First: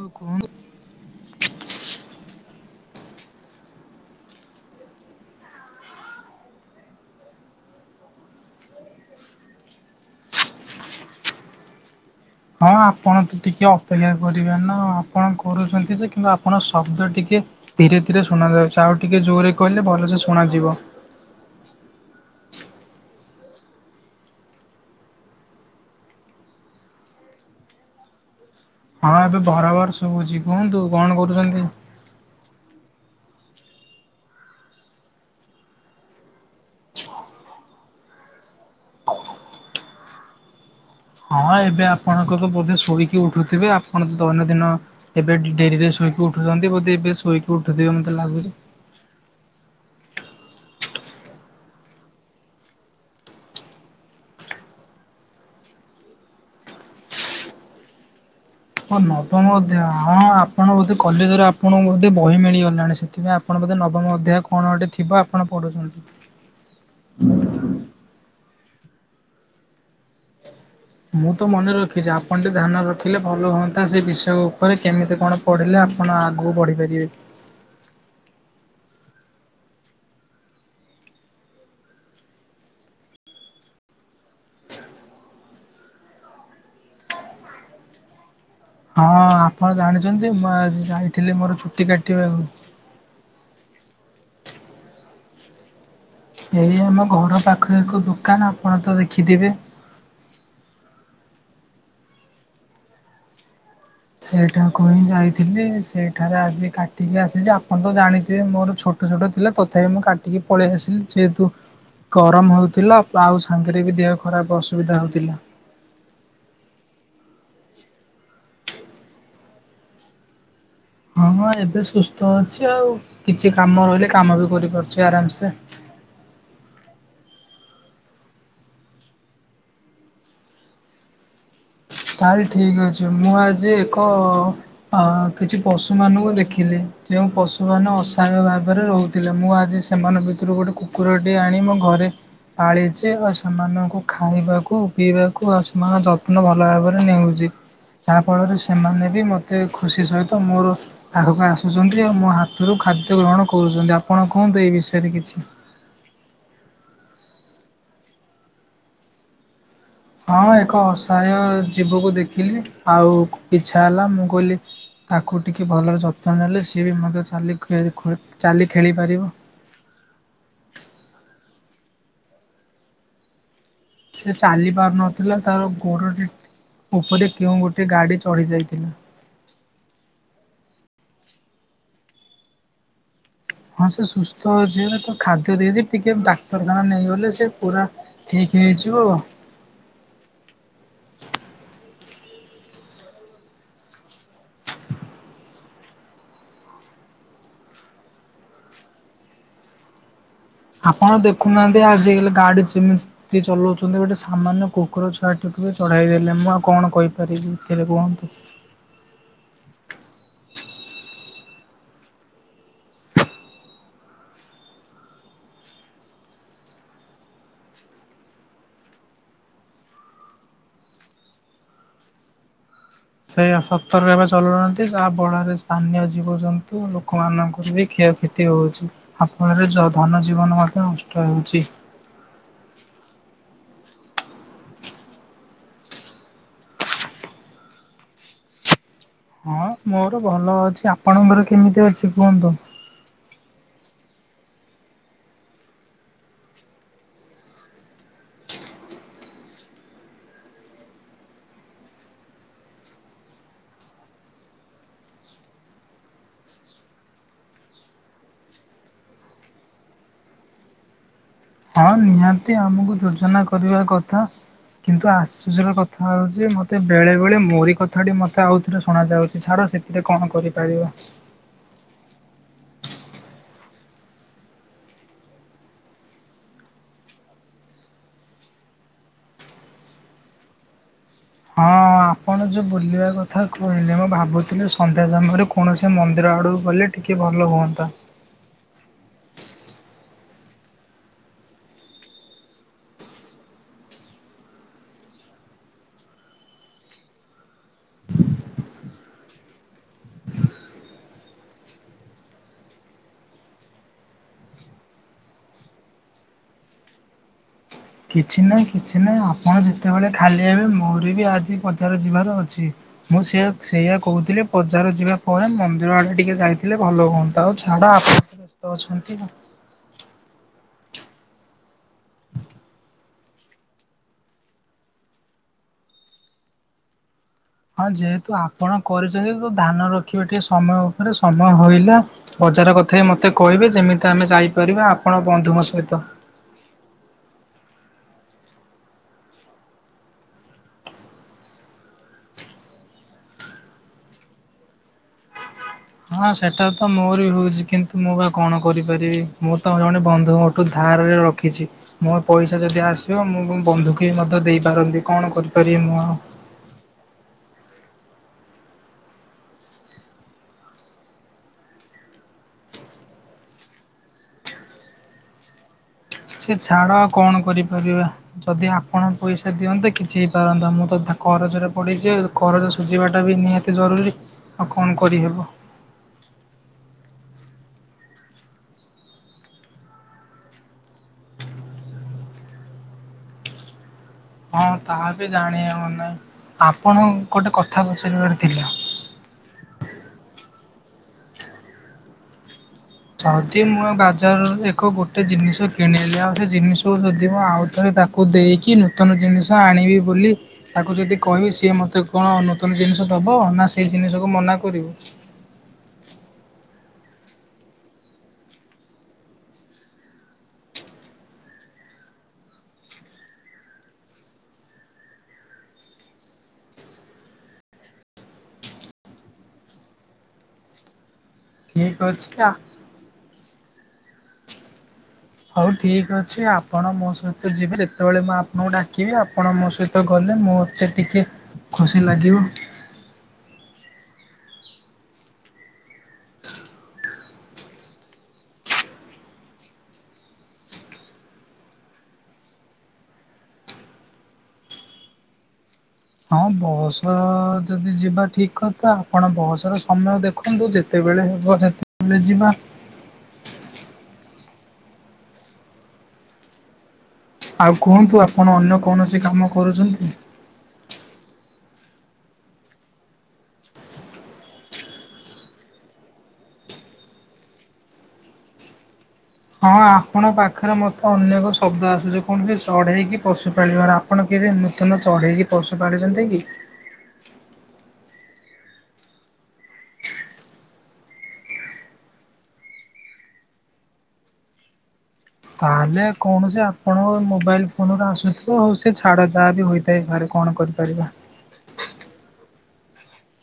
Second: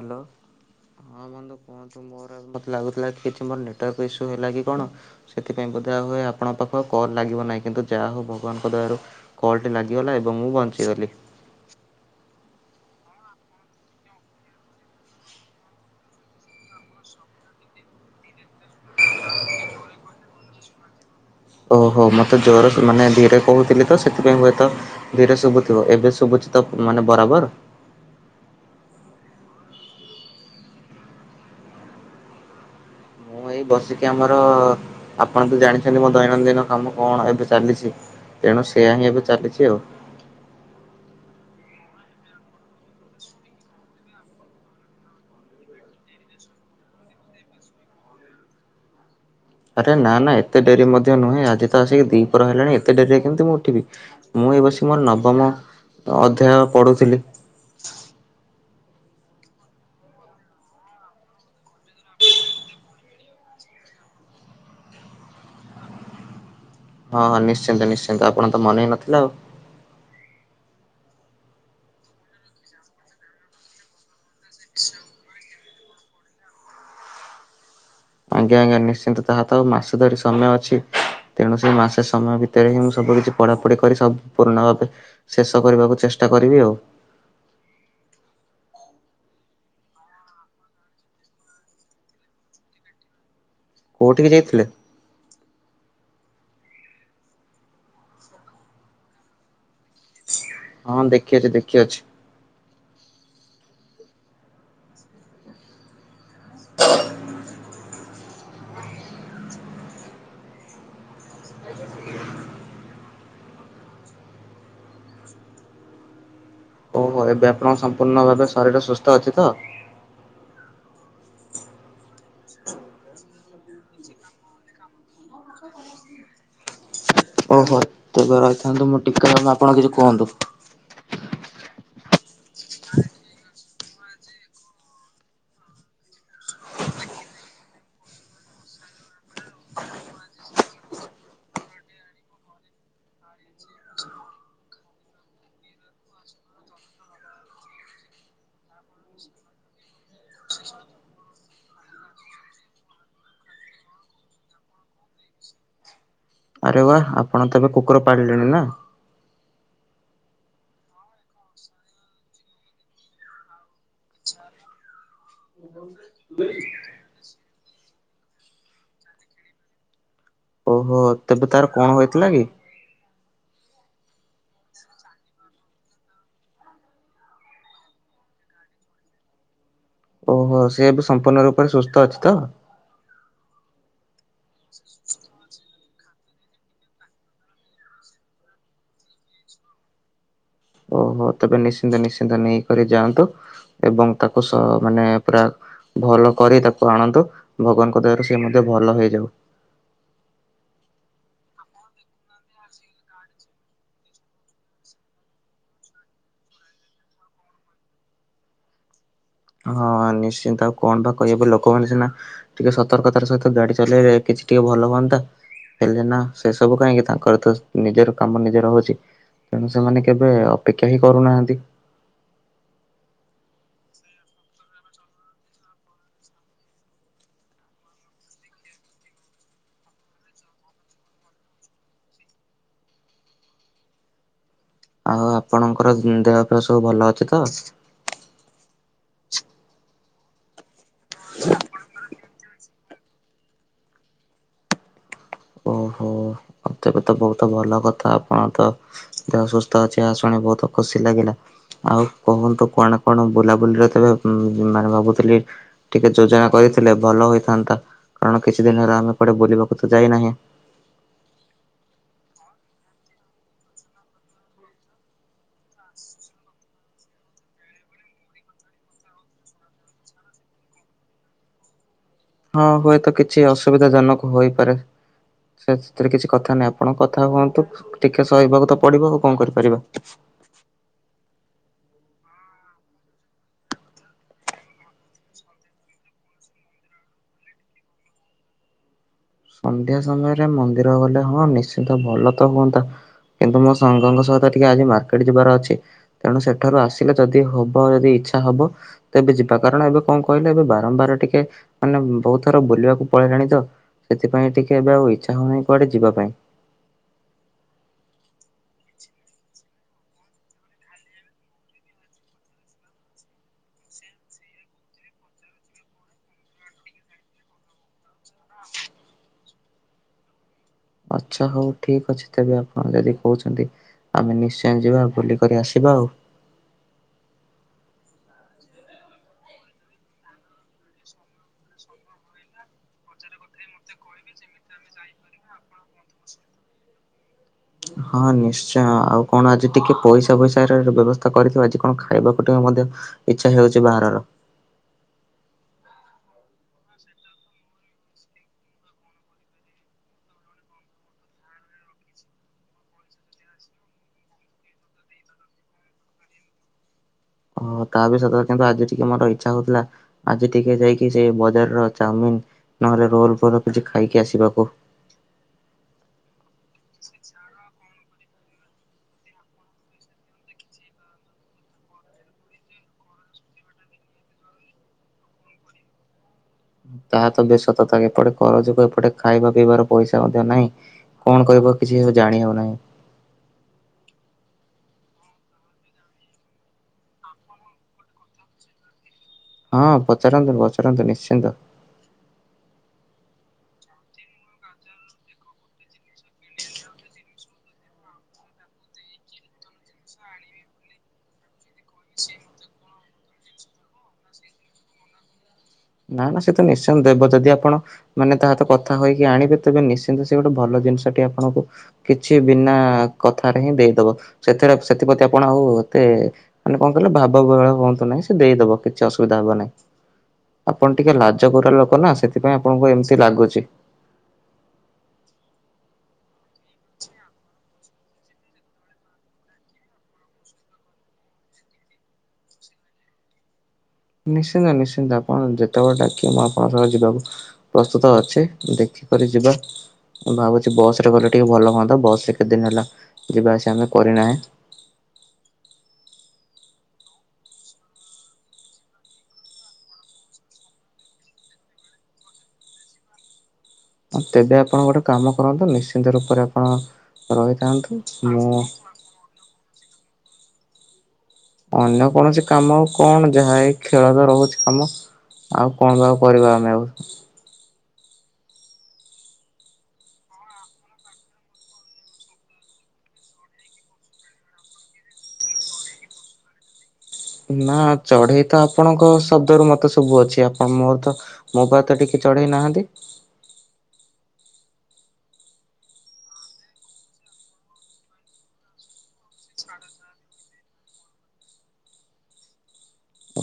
ହଁ କୁହନ୍ତୁ। ହଁ ବନ୍ଧୁ କୁହନ୍ତୁ ମୋରଜ ମ ଲାଗଥିଲା କି ମୋର ନେଟୱାର୍କ ଇସ୍ୟୁ ହେଲା କି କଣ ସେଥିପାଇଁ ବୋଧେ ହୁଏ ଆପଣଙ୍କ ପାଖକୁ ଆଉ କଲ୍ ଲାଗିବ ନାହିଁ କିନ୍ତୁ ଯାହା ହଉ ଭଗବାନଙ୍କ ଦୟାରୁ କଲଟି ଲାଗିଗଲା ଏବଂ ମୁଁ ବଞ୍ଚିଗଲି। ହଁ ଆପଣ ତ ଟିକେ ଅପେକ୍ଷା କରିବେ ନା ଆପଣ କରୁଚନ୍ତି ଯେ କିନ୍ତୁ ଆପଣ ଶବ୍ଦ ଟିକେ ଧୀରେ ଧୀରେ ଶୁଣ ଯାଉଚି ଆଉ ଟିକେ ଜୋରେ କହିଲେ ଭଲସେ ଶୁଣାଯିବ। ଓହୋ ମୋତେ ଜୋର ମାନେ ଧୀରେ କହୁଥିଲି ତ ସେଥିପାଇଁ ହୁଏତ ଧୀରେ ଶୁଭୁଥିବ ଏବେ ଶୁଭୁଛି ତ? ମାନେ ବରାବର। ହଁ ଏବେ ବରାବର ସବୁ ଅଛି । କୁହନ୍ତୁ କଣ କରୁଛନ୍ତି? ମୁଁ ଏଇ ବସିକି ଆମର ଆପଣ ତ ଜାଣିଛନ୍ତି ମୋ ଦୈନନ୍ଦିନ କାମ କଣ ଏବେ ଚାଲିଚି। ତେଣୁ ସେୟଆ ହିଁ ଏବେ ଚାଲିଚି ଆଉ। ହଁ ଏବେ ଆପଣଙ୍କ ତ ବୋଧେ ଶୋଇକି ଉଠୁଥିବେ, ଆପଣ ତ ଦୈନନ୍ଦିନ ଏବେ ଡେରିରେ ଶୋଇକି ଉଠୁଚନ୍ତି ବୋଧେ ଏବେ ଶୋଇକି ଉଠୁଥିବେ ମତେ ଲାଗୁଚି। [inaudible] ଆରେ ନା ନା ଏତେ ଡେରି ମଧ୍ୟ ନୁହେଁ ଆଜି ତ ଆସିକି ଦିପହର ହେଲାଣି ଏତେ ଡେରିରେ କେମତି ମୁଁ ଉଠିବି ମୁଁ ଏ ବସ ମୋର ନବମ ଅଧ୍ୟାୟ ପଢୁଥିଲି। ହଁ ନବମ ଅଧ୍ୟାୟ ହଁ ଆପଣ ବୋଧେ କଲେଜରେ ଆପଣଙ୍କୁ ବୋଧେ ବହି ମିଳିଗଲାଣି ସେଥିପାଇଁ ଆପଣ ବୋଧେ ନବମ ଅଧ୍ୟାୟ କଣଗୋଟେ ଥିବ ଆପଣ ପଢୁଚନ୍ତି। ହଁ ହଁ ନିଶ୍ଚିନ୍ତ ନିଶ୍ଚିନ୍ତ ଆପଣ ତ ମନେ ହଇ ନଥିଲେ ଆଉ। ମୁଁ ତ ମନେ ରଖିଚି, ଆପଣ ଟେ ଧ୍ୟାନ ରଖିଲେ ଭଲ ହୁଅନ୍ତା ସେ ବିଷୟ ଉପରେ କେମିତି କଣ ପଢିଲେ ଆପଣ ଆଗକୁ ବଢିପାରିବେ। [unintelligible] ଆଜ୍ଞା ଆଜ୍ଞା। ନିଶ୍ଚିନ୍ତ ତାହା ତ ଆଉ ମାସ ଧରି ସମୟ ଅଛି। ତେଣୁ ସେଇ ମାସେ ସମୟ ଭିତରେ ହିଁ ମୁଁ ସବୁ କିଛି ପଢାପଢି କରି ସବୁ ପୁରୁଣ ଭାବେ ଶେଷ କରିବାକୁ ଚେଷ୍ଟା ଷ୍ଟା କରିବି ଆଉ। ହଁ ଆପଣ ଜାଣିଛନ୍ତି ମୁଁ ଆଜି ଯାଇଥିଲି ମୋର ଛୁଟି କାଟିବାକୁ କୋଉଠିିକ ଯାଇଥିଲୁ? ଏଇ ଆମ ଘର ପାଖରେ ଏକ ଦୋକାନ ଆପଣ ତ ଦେଖିଥିବେ? ହଁ ଦେଖିଅଛି ଦେଖି ଅଛି। ସେଇଠାକୁ ହିଁ ଯାଇଥିଲି ସେଇଠାରେ ଆଜି କାଟିକି ଆସିଛି। ଆପଣ ତ ଜାଣିଥିବେ ମୋର ଛୋଟ ଛୋଟ ଥିଲା, ତଥାପି ମୁଁ କାଟିକି ପଳେଇ ଆସିଲି ଯେହେତୁ! ଗରମ ହଉଥିଲା ଆଉ ସାଙ୍ଗରେ ବି ଦେହ ଖରାପ ଅସୁବିଧା ହଉଥିଲା। ଓହୋ ଏ ବ୍ୟାପଣ ସମ୍ପୂର୍ଣ୍ଣ ଭାବେ ଶରୀର ସୁସ୍ଥ ଅଛି ତ? ହଁ ଏବେ ସୁସ୍ଥ ଅଛି ଆଉ କିଛି କାମ ରହିଲେ, କାମ ବି କରିପାରୁଛି ଆରାମସେ। [unintelligible] ତବେ ରହିଥାନ୍ତୁ ମୁଁ ଟିକେ ନଉନ ଆପଣ କିଛି କୁହନ୍ତୁ। ତାହେଲେ ଠିକ ଅଛି, ମୁଁ ଆଜି ଏକ କିଛି ପଶୁ ମାନଙ୍କୁ ଦେଖିଲି। ଯେଉଁ ପଶୁମାନେ ଅସହାୟ ଭାବରେ ରହୁଥିଲେ ମୁଁ ଆଜି ସେମାନଙ୍କ ଭିତରୁ ଗୋଟେ କୁକୁରଟିଏ ଆଣି ମୋ ଘରେ ପାଳିଛି ଆଉ ସେମାନଙ୍କୁ ଖାଇବାକୁ ପିଇବାକୁ, ଆଉ ସେମାନଙ୍କ ଯତ୍ନ ଭଲ ଭାବରେ ନେଉଛି। ଯାହାଫଳରେ ସେମାନେ ବି ମତେ ଖୁସି ସହିତ ମୋର ଆଗକୁ ଆସୁଛନ୍ତି ଆଉ ମୋ ହାତରୁ ଖା ଖାଦ୍ୟ ଗ୍ରହଣ କରୁଛନ୍ତି, ଆପଣ କୁହନ୍ତୁ ଏଇ ବିଷୟରେ କିଛି? ଆରେ ବାୱ ଆପଣ ତ ଏବେ କୁକୁର ପାଳିଲେଣି ନା। ହଁ ଏକ ଅସହାୟ ଜୀବକୁ ଦେଖିଲି ଆଉ ଇଚ୍ଛା ହେଲା, ମୁଁ କହିଲି ତାକୁ କୁ ଟିକିଏ ଭଲର ଯତ୍ନ ନେଲେ ସିଏ ବି ମଧ୍ୟ ଚାଲି ଚାଲି ଖେଳି ପାରିବ। ଓହୋ ତେବେ ତାର କଣ ହେଥିଲା କି? ସେ ଚାଲି ପାରୁନଥିଲା ତାର ଗୋଡ ଟିକ ଉପରେ କେଉଁ ଗୋଟେ ଗାଡି ଚଢି ଯାଇଥିଲା। ଓହୋ ସେ ବି ସମ୍ପୂର୍ଣ୍ଣ ରୂପରେ ସୁସ୍ଥ ଅଛି ତ? ହଁ ସେ ସୁସ୍ଥ ଅଛି ତ ଖାଦ୍ୟ ଦେଇଛି, ଟିକେ ଡାକ୍ତରଖାନା ନେଇଗଲେ ସେ ପୁରା ଠିକ। ହେଇଯିବ। ହଁ। ନେଇକ ଯାଆନ୍ତୁ ଏବଂ ତାକୁ ସହ ମାନେ ପୁରା ଭଲ କରି ତାକୁ ଆଣନ୍ତୁ ଭଗବାନଙ୍କ ଦୟାରୁ ସେ ମଧ୍ୟ ଭଲ ହେଇଯାଉ। ଆପଣ ଦେଖୁନାହାନ୍ତି, ଆଜିକାଲି ଗାଡି ଯେମିତି ଚଲାଉଛନ୍ତି ଗୋଟେ ସାମାନ୍ୟ କୁକୁର ଛୁଆ ଟକୁ ଚଢେଇ ଦେଲେ ମୁଁ ଆଉ କଣ କହିପାରିବି ଏଥିରେ କୁହନ୍ତୁ। ହ [unintelligible] ହଁ ନିଶ୍ଚିନ୍ତ ଆଉ କଣ ବା କହିବ ଲୋକମାନେ ସିନା ଟିକେ ସତର୍କତାର ସହିତ ଗାଡି ଚଲେଇଲେ କିଛି ଟିକେ ଭଲ ହୁଅନ୍ତା। ହେଲେ ନା ସେ ସବୁ କାହିଁକି ତାଙ୍କର ତ ନିଜର କାମ ନିଜର ହଉଛି। ତେଣୁ ସେମାନେ କେବେ ଅପେକ୍ଷା ହିଁ କରୁନାହାନ୍ତି। ସେଇ ସତରବେ ଚଲୁନାହାନ୍ତି। ଯାହା ବଳରେ ସ୍ଥାନୀୟ ଜୀବଜନ୍ତୁ ଲୋକମାନଙ୍କର ବି ଖଷ କ୍ଷତି ହଉଛିହା ଫଳରେ ଧନ ଜୀବନ ମଧ୍ୟ ନଷ୍ଟ ହେଉଛି। [unintelligible] ଆଉ ଆପଣଙ୍କର ଦେହ ଫେହ ସବୁ ଭଲ ଅଛି ତ? ହଁ ମୋର ଭଲ ଅଛି ଆପଣଙ୍କର କେମିତି ଅଛି କୁହନ୍ତୁ। ଓହୋ। ମତେ ବି ତ ବହୁତ ଭଲ କଥା ଆପଣ ତ ଯହାସସ୍ଥ ଅଛି ଶୁଣି ବହୁତ ଖୁସି ଲାଗିଲା। ଆଉ କୁହନ୍ତୁ କଣ କଣ ବୁଲାବୁଲିରେ ତବେ ମାନେ ଭାବୁଥିଲି ଟିକେ ଯୋଜନା କରି ଥିଲେ ଭଲ ହୋଇଥାନ୍ତା କାରଣ କିଛି ଦିନ ହେଲା ଆମେ କୁଆଡେ ବୁଲିବାକୁ ତ ଯାଇନାହିଁ। ହଁ ନିହାତି ଆମକୁ ଯୋଜନା କରିବା କଥା। କିନ୍ତୁ ଆଶ୍ଚର କଥା ହଉଛି ମତେ ବେଳେ ବେଳେ ମୋରି କଥାଟି ମତେ ଆଉ ଥରେ ଶୁଣ ଯାଉଛି ଛାଡ। ସେଥିରେ କଣ କରିପାରିବ। ହଁ ହୁଏତ କିଛି ଅସୁବିଧା ଜନକ ହୋଇପାରେ। ସେ ସେଥିରେ କିଛି କଥା ନାହିଁ ଆପଣ କଥା ହୁଅନ୍ତୁ। ଟିକେ ସହିବାକୁ ତ ପଡିବ ଆଉ କଣ କରିପାରିବା। [unintelligible] ହଁ ଆପଣ ଯେଉଁ ବୁଲିବା କଥା କହିଲେ ମୁଁ ଭାବୁଥିଲି ସନ୍ଧ୍ୟା ସମୟରେ କୌଣସି ମନ୍ଦିର ଆଡ଼କୁ ଗଲେ ଟିକେ-। ଭଲ ହୁଅନ୍ତା। [unintelligible] ସନ୍ଧ୍ୟା ସମୟରେ ମନ୍ଦିର ଗଲେ ହଁ ନିଶ୍ଚିନ୍ତ ଭଲ ତ ହୁଅନ୍ତା। କିନ୍ତୁ ମୋ ସାଙ୍ଗଙ୍କ ସହିତ ଟିକେ ଆଜି ମାର୍କେଟ ଯିବାର ଅଛି। ତେଣୁ ସେଠାରୁ ଆସିଲେ ଯଦି ହବ ଯଦି- ଇଚ୍ଛା ହବ ତ ଏବେ ଯିବା। କାରଣ ଏବେ କଣ କହିଲେ ଏବେ ବାରମ୍ବାର ଟିକେ ମାନେ ବହୁତ ଥର ବୁଲିବାକୁ ପଳେଇ ତ ସେଥିପାଇଁ ଟିକେ ଏବେ ଆଉ ଇଚ୍ଛା ହଉନି କୁଆଡେ ଯିବା ପାଇଁ। କିଛି ନାହିଁ କିଛି ନାହିଁ ଆପଣ ଯେତେବେଳେ ଖାଲି ହେବେ ମୋର ବି ଆଜି ବଜାର ଯିବାର ଅଛି। ମୁଁ ସେଇଆ ସେଇଆା କହୁଥିଲି ବଜାର ଯିବା ପରେ ମନ୍ଦିର ଆଡ଼େ ଟିକେ ଯାଇଥିଲେ ଭଲ ହୁଅନ୍ତା। ଆଉ ଛାଡ଼ ବ୍ୟସ୍ତ ଅଛନ୍ତି ନା ହ [unintelligible] ଆଚ୍ଛା ହଉ ଠିକ ଅଛି ତେବେ ଆପଣ ଯଦି କହୁଛନ୍ତି ଆମେ ନିଶ୍ଚୟ ଯିବା ବୁଲିକରି ଆସିବା ଆଉ। ହଁ ଯେହେତୁ ଆପଣ କରିଛନ୍ତି, ତ ଧାନ ରଖିବାେ ଟିକେ ସମୟ ଉପରେ ସମୟ ହଇଲା ବଜାର କଥା। ଏଥିରେ ମୋତେ କହିବେ ଯେମିତି ଆମେ ଯାଇପାରିବା ଆପଣ ବନ୍ଧୁଙ୍କ ସହିତ। [unintelligible] ହଁ ନିଶ୍ଚୟ, ଆଉ କଣ ଆଜି ଟିକେ ପଇସା ଫଇସା ବ୍ୟବସ୍ଥା କରିଥିବ। ଆଜି କଣ ଖାଇବାକୁ ଟିକେ ଇଚ୍ଛା ହେଉଛି ବାହାରର। ହଁ ସେଟା ତ ମୋର ବି ହଉଛି । କିନ୍ତୁ ମୁଁ ବା କଣ କରିପାରିବି? ମୁଁ ତ ଜଣେ ବନ୍ଧୁ ମୋଠୁ ଧାର ରଖିଛି ମୋ ପଇସା ଯଦି ଆସିବ ମୁଁ ବନ୍ଧୁକୁ ମଧ୍ୟ ଦେଇପାରନ୍ତି। କଣ କରିପାରିବି ମୁଁ ଆଉ? [unintelligible] ଓ ତା ବି ସତ। କିନ୍ତୁ ଆଜି ଟିକେ ମୋର ଇଚ୍ଛା ହଉଥିଲା ଆଜି ଟିକେ ଯାଇକି ସେ ବଜାର ର ଚାଉମିନ ନହେଲେ ରୋଲ ଫଲ କିଛି ଖାଇକି ଆସିବାକୁ। ସେ ଛାଡ କଣ କରିପାରିବା? ଯଦି ଆପଣ ପଇସା ଦିଅନ୍ତେ କିଛି ହେଇ ପାରନ୍ତା। ମୁଁ ତ କରଜରେ ପଡିଛି କରଜ ସୁଝିବାଟା ବି ନିହାତି ଜରୁରୀ ଆଉ କଣ କରିହେବ? [unintelligible] ତାହା ତ ବି ସତତା ଏପଟେ କର ଯୋଗୁ ଏପଟେ ଖାଇବା ପିଇବାର ପଇସା ମଧ୍ୟ ନାହିଁ କଣ କହିବ କିଛି ଜାଣି ହବ ନାହିଁ! ହଁ ତାହା ବି ଜାଣିହବ ନାହିଁ। ଆପଣ ଗୋଟେ କଥା ପଚାରିବାର ଥିଲା। ହଁ ପଚାରନ୍ତୁ, ପଚାରନ୍ତୁ ନିଶ୍ଚିନ୍ତ। ଯଦି ମୁଁ ବାଜାରରୁ ଏକ ଗୋଟେ ଜିନିଷ କିଣିଲି ଆଉ ସେ ଜିନିଷକୁ ଯଦି ମୁଁ ଆଉ ଥରେ ତାକୁ ଦେଇକି ନୂତନ ଜିନିଷ ଆଣିବି ବୋଲି ତାକୁ ଯଦି କହିବି ଯିଏ ମୋତେ କଣ ନୂତନ ଜିନିଷ ଦେବ। ନା ସେଇ ଜିନିଷକୁ ମନା କରିବୁ? ନା ନା ସେ ତ ନିଶ୍ଚିନ୍ତ ଦେବ । ଯଦି ଆପଣ ମାନେ ତାହା ସହିତ କଥା ହେକି ଆଣିବେ ତେବେ ନିଶ୍ଚିନ୍ତ ସେ ଗୋଟେ ଭଲ ଜିନିଷଟି ଆପଣଙ୍କୁ କିଛି ବିନା କଥାରେ ହିଁ ଦେଇଦବ ସେଥି ସେଥିପ୍ରତି ଆପଣ ଆଉ ମତେ ମାନେ କଣ କହିଲେ ଭାବ ବଳା ହୁହନ୍ତୁ ନାହିଁ। ସେ ଦେଇଦବ କିଛି ଅସୁବିଧା ହବ ନାହିଁ। ଆପଣ ଟିକେ ଲାଜ କରିବା ଲୋକ ଠିକ୍ ନା, ଅଛି ଆ ସେଥିପାଇଁ ଆପଣଙ୍କୁ ଏମିତି ଲାଗୁଛି। ହଉ ଠିକ ଅଛି ଆପଣ ମୋ ସହିତ ଯିବେ। ଯେତେବେଳେ ମୁଁ ଆପଣଙ୍କୁ ଡାକିବି ଆପଣ ମୋ ସହିତ ଗଲେ ମତେ ଟିକେ ଖୁସି ଲାଗିବ। ନିଶ୍ଚିନ୍ତ ନିଶ୍ଚିନ୍ତ ଆପଣ ଯେତେବେଳେ ଡାକିବେ ମୁଁ ଆପଣଙ୍କ ସହ ଯିବାକୁ ପ୍ରସ୍ତୁତ ଅଛି। ଦେଖ କି କରି ଯିବା? ମୁଁ ଭାବୁଛି ବସରେ ଗଲେ ଟିକେ ଭଲ ହୁଅନ୍ତା ।ବସରେ କେତେ ଦିନ ହେଲା ଯିବା ଆସିବା ଆମେ କରିନାହିଁ। [unintelligible] ହଁ ବସ ଯଦି ଯିବା ଠିକ କଥା ଆପଣ ବସ ର ସମୟ ଦେଖନ୍ତୁ ଯେତେ ବେଳେ ହବ ସେତେବେଳେ ଯିବା। ତେବେ ଆପଣ ଗୋଟେ କାମ କରନ୍ତୁ, ନିଶ୍ଚିନ୍ତ ରୂପରେ ଆପଣ ଆଉ ରହିଥାନ୍ତୁ କୁହନ୍ତୁ ଆପଣ ମୁଁ ଅନ୍ୟ କୌଣସି କାମ କରୁଛନ୍ତି? ଅନ୍ୟ କୌଣସି କାମ ଆଉ କଣ ଯାହା ଏଇ ଖେଳ ତ ରହୁଛି କାମ। ଆଉ କଣ ବା କରିବା ଆମେ ଆଉ ହଁ, ଆପଣଙ୍କ ପାଖରେ ମତେ ଅନେକ ଶବ୍ଦ ଆସୁଛି । କୌଣସି ଚଢେଇକି ପଶୁପାଳିବାର ଆପଣ କେ ନୂତନ ଚଢେଇକି ପଶୁ ପାଳିଛନ୍ତି କି? ନା ଚଢେଇ ତ ଆପଣଙ୍କ ଶବ୍ଦରୁ ମତେ ଶୁଭୁଅଛି । ଆପଣ ମୋର ତ ମୋ ପା ତ ଟିକେ ଚଢେଇ ନାହାନ୍ତି । [unintelligible] ତାହେଲେ କୌଣସି ଆପଣଙ୍କ ମୋବାଇଲ ଫୋନରୁ ଆସୁଥିବ ଆଉ। ସେ ଛାଡ଼ ଯାହା ବି ହୋଇଥାଇ ପରେ। କଣ କରିପାରିବାହ୍?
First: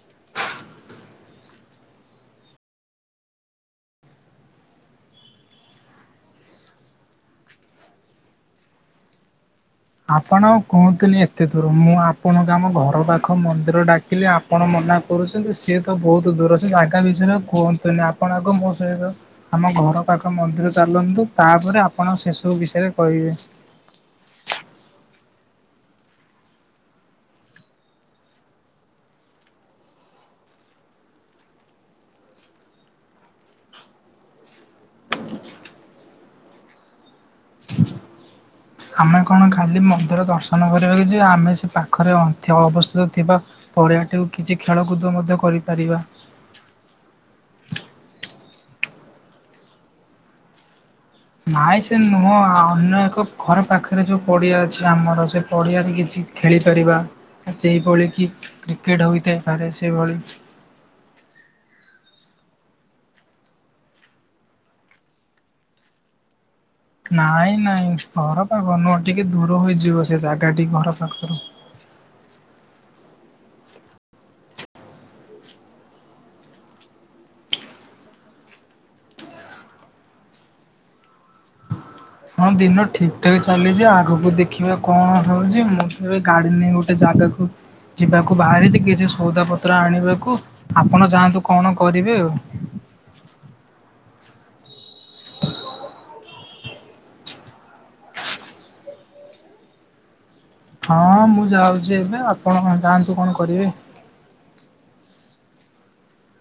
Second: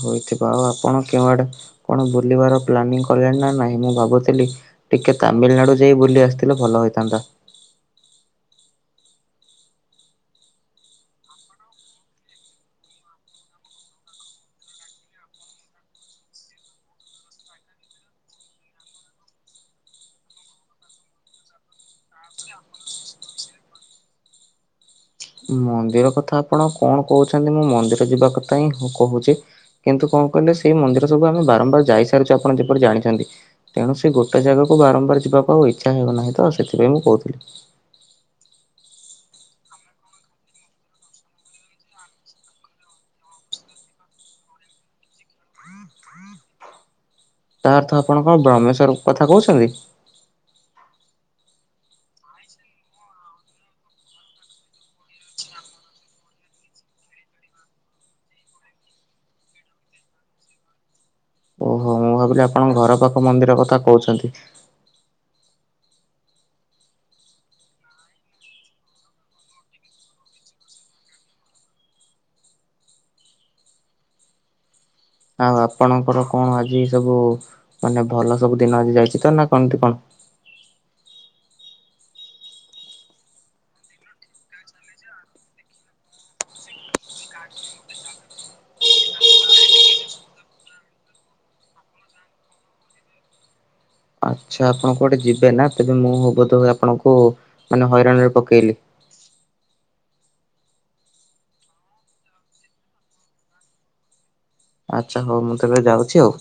ହୋଇଥିବ। ଆଉ ଆପଣ କେଉଁଆଡେ କଣ ବୁଲିବାର ପ୍ଲାନିଂ କଲେଣି ନା ନାହିଁ? ମୁଁ ଭାବୁଥିଲି ଟିକେ ତାମିଲନାଡୁ ଯାଇ ବୁଲି ଆସିଥିଲେ ଭଲ ହୋଇଥାନ୍ତା। ଆପଣ ଆଉ କୁହଁତୁନି, ଏତେ ଦୂର ମୁଁ ଆପଣକଆମ ଘର ପାଖ ମନ୍ଦିର ଡାକିଲି ଆପଣ ମ ନା କରୁଚନ୍ତି, ସିଏତ ବହୁତ ଦୂର ସେ ଆଗାମୀ ଜିଁନ କୁହନ୍ତୁନି! ଆପଣ ଆଗ ମୋ ସହିତ ଆମ ଘ୍ ଘର ପାଖ ମନ୍ଦିର ଚାଲନ୍ତୁ ତା ପରେ ଆପଣ ସେସବୁ ବିଷୟରେ କହିବେ। ମନ୍ଦିର କଥା ଆପଣ କଣ କହୁଛନ୍ତି? ମୁଁ ମନ୍ଦିର ଯିବା କଥା ହିଁ କହୁଛି। କିନ୍ତୁ କଣ ମୁଁ କହିଲ ସେ ମନ୍ଦିର ସବୁ ଆମେ ବାରମ୍ବାର ଯାଇ ସାରିଛୁ। ଆପଣ ଯେପରି ଜାଣିଛନ୍ତି। ତେଣୁ ସେ ଗୋଟେ ଜାଗାକୁ ବାରମ୍ବାର ଯିବାକୁ ଆଉ ଇଚ୍ଛା ହେଉ ନାହିଁ ତ, ସେଥିପାଇଁ ମୁଁ କହୁଥିଲି। ଆମେ କଣ ଖାଲି ମନ୍ଦିର ଦର୍ଶନ କରିବାକୁ ଯିବା? ଆମେ ସେ ପାଖରେ ଅନ୍ଥ୍ୟ ଅବସ୍ଥିତ ଥିବା, ପୌ ଏହାଠିକୁ କିଛି ଖେଳକୁଦ ମଧ୍ୟ କରିପାରିବା। ତା ଅର୍ଥ ଆପଣ କଁ! ବ୍ରାହ୍ମେଶ୍ୱରକ କଥା କହୁଛନ୍ତି? ନାଇ ସେ ନୁହଁ, ଅନ୍ୟ ଏକ ଘର ପାଖରେ ଯୋଉ ପଡିଆ ଅଛି। ଆମର ସେ ପଡିଆରେ କିଛି ଖେଳିପାରିବା। ଯେଇଭଳିକି, କ୍ରିକେଟ୍ ହୋଇଥାଇପାରେ ସେହିଭଳି। ଓହୋ! ମୁଁ ଭାବିଲି ଆପଣଙ୍କ ଘର ପାଖ ମନ୍ଦିର କଥା କହୁଛନ୍ତି। ନାଇଁ, ନାଇଁ ଘର ପାଖ ନୁହଁ। ଟିକେ ଦୂର ହୋଇଯିବ ସେ ଜାଗାଟି ଘର ପାଖରୁ। ଆଉ ଆପଣଙ୍କର କଣ ଆଜି, ସବୁ ଉ ମାନେ ଭଲ ସବୁ ଦିନ ଆଜି ଯାଇଛି ତ ନା କେମିତି କଣ? ହଁ ଦିନ ଠିକ୍ ଠାକ୍ ଚାଲିଚି ଆଗକୁ ଦେଖିବା କଣ ହଉଛି? ମୁଁ ତ ଏବେ ଗାଡି ନେଇ ଗୁଟେ ଯା ଦେଖୁ। ଯିବାକୁ ବାହାରିଛି କିଛି ସଉଦାପତ୍ର ଆଣିବାକୁ। ଆପଣ ଯାଆନ୍ତୁ, କଣ କରିବେ ଆଉ? ଆଚ୍ଛା, ଆପଣ କୁଆଡ଼େ ଯିବେ ନା? ତେବେ ମୁଁ ମ ବୋଧ ହୁଏ ଆପ୍ ପଣଙ୍କୁ ମାନେ ହଇରାଣରେ ପକେଇଲି! ହଁ, ମୁଁ ଯାଉଚି ଏବେ ଆପଣ ଯାଆନ୍ତୁ କଣ କରିବେ? ଆଚ୍ଛା, ହଉ ମୁଁ ତବେ ଯାଉଚି ଆଉ।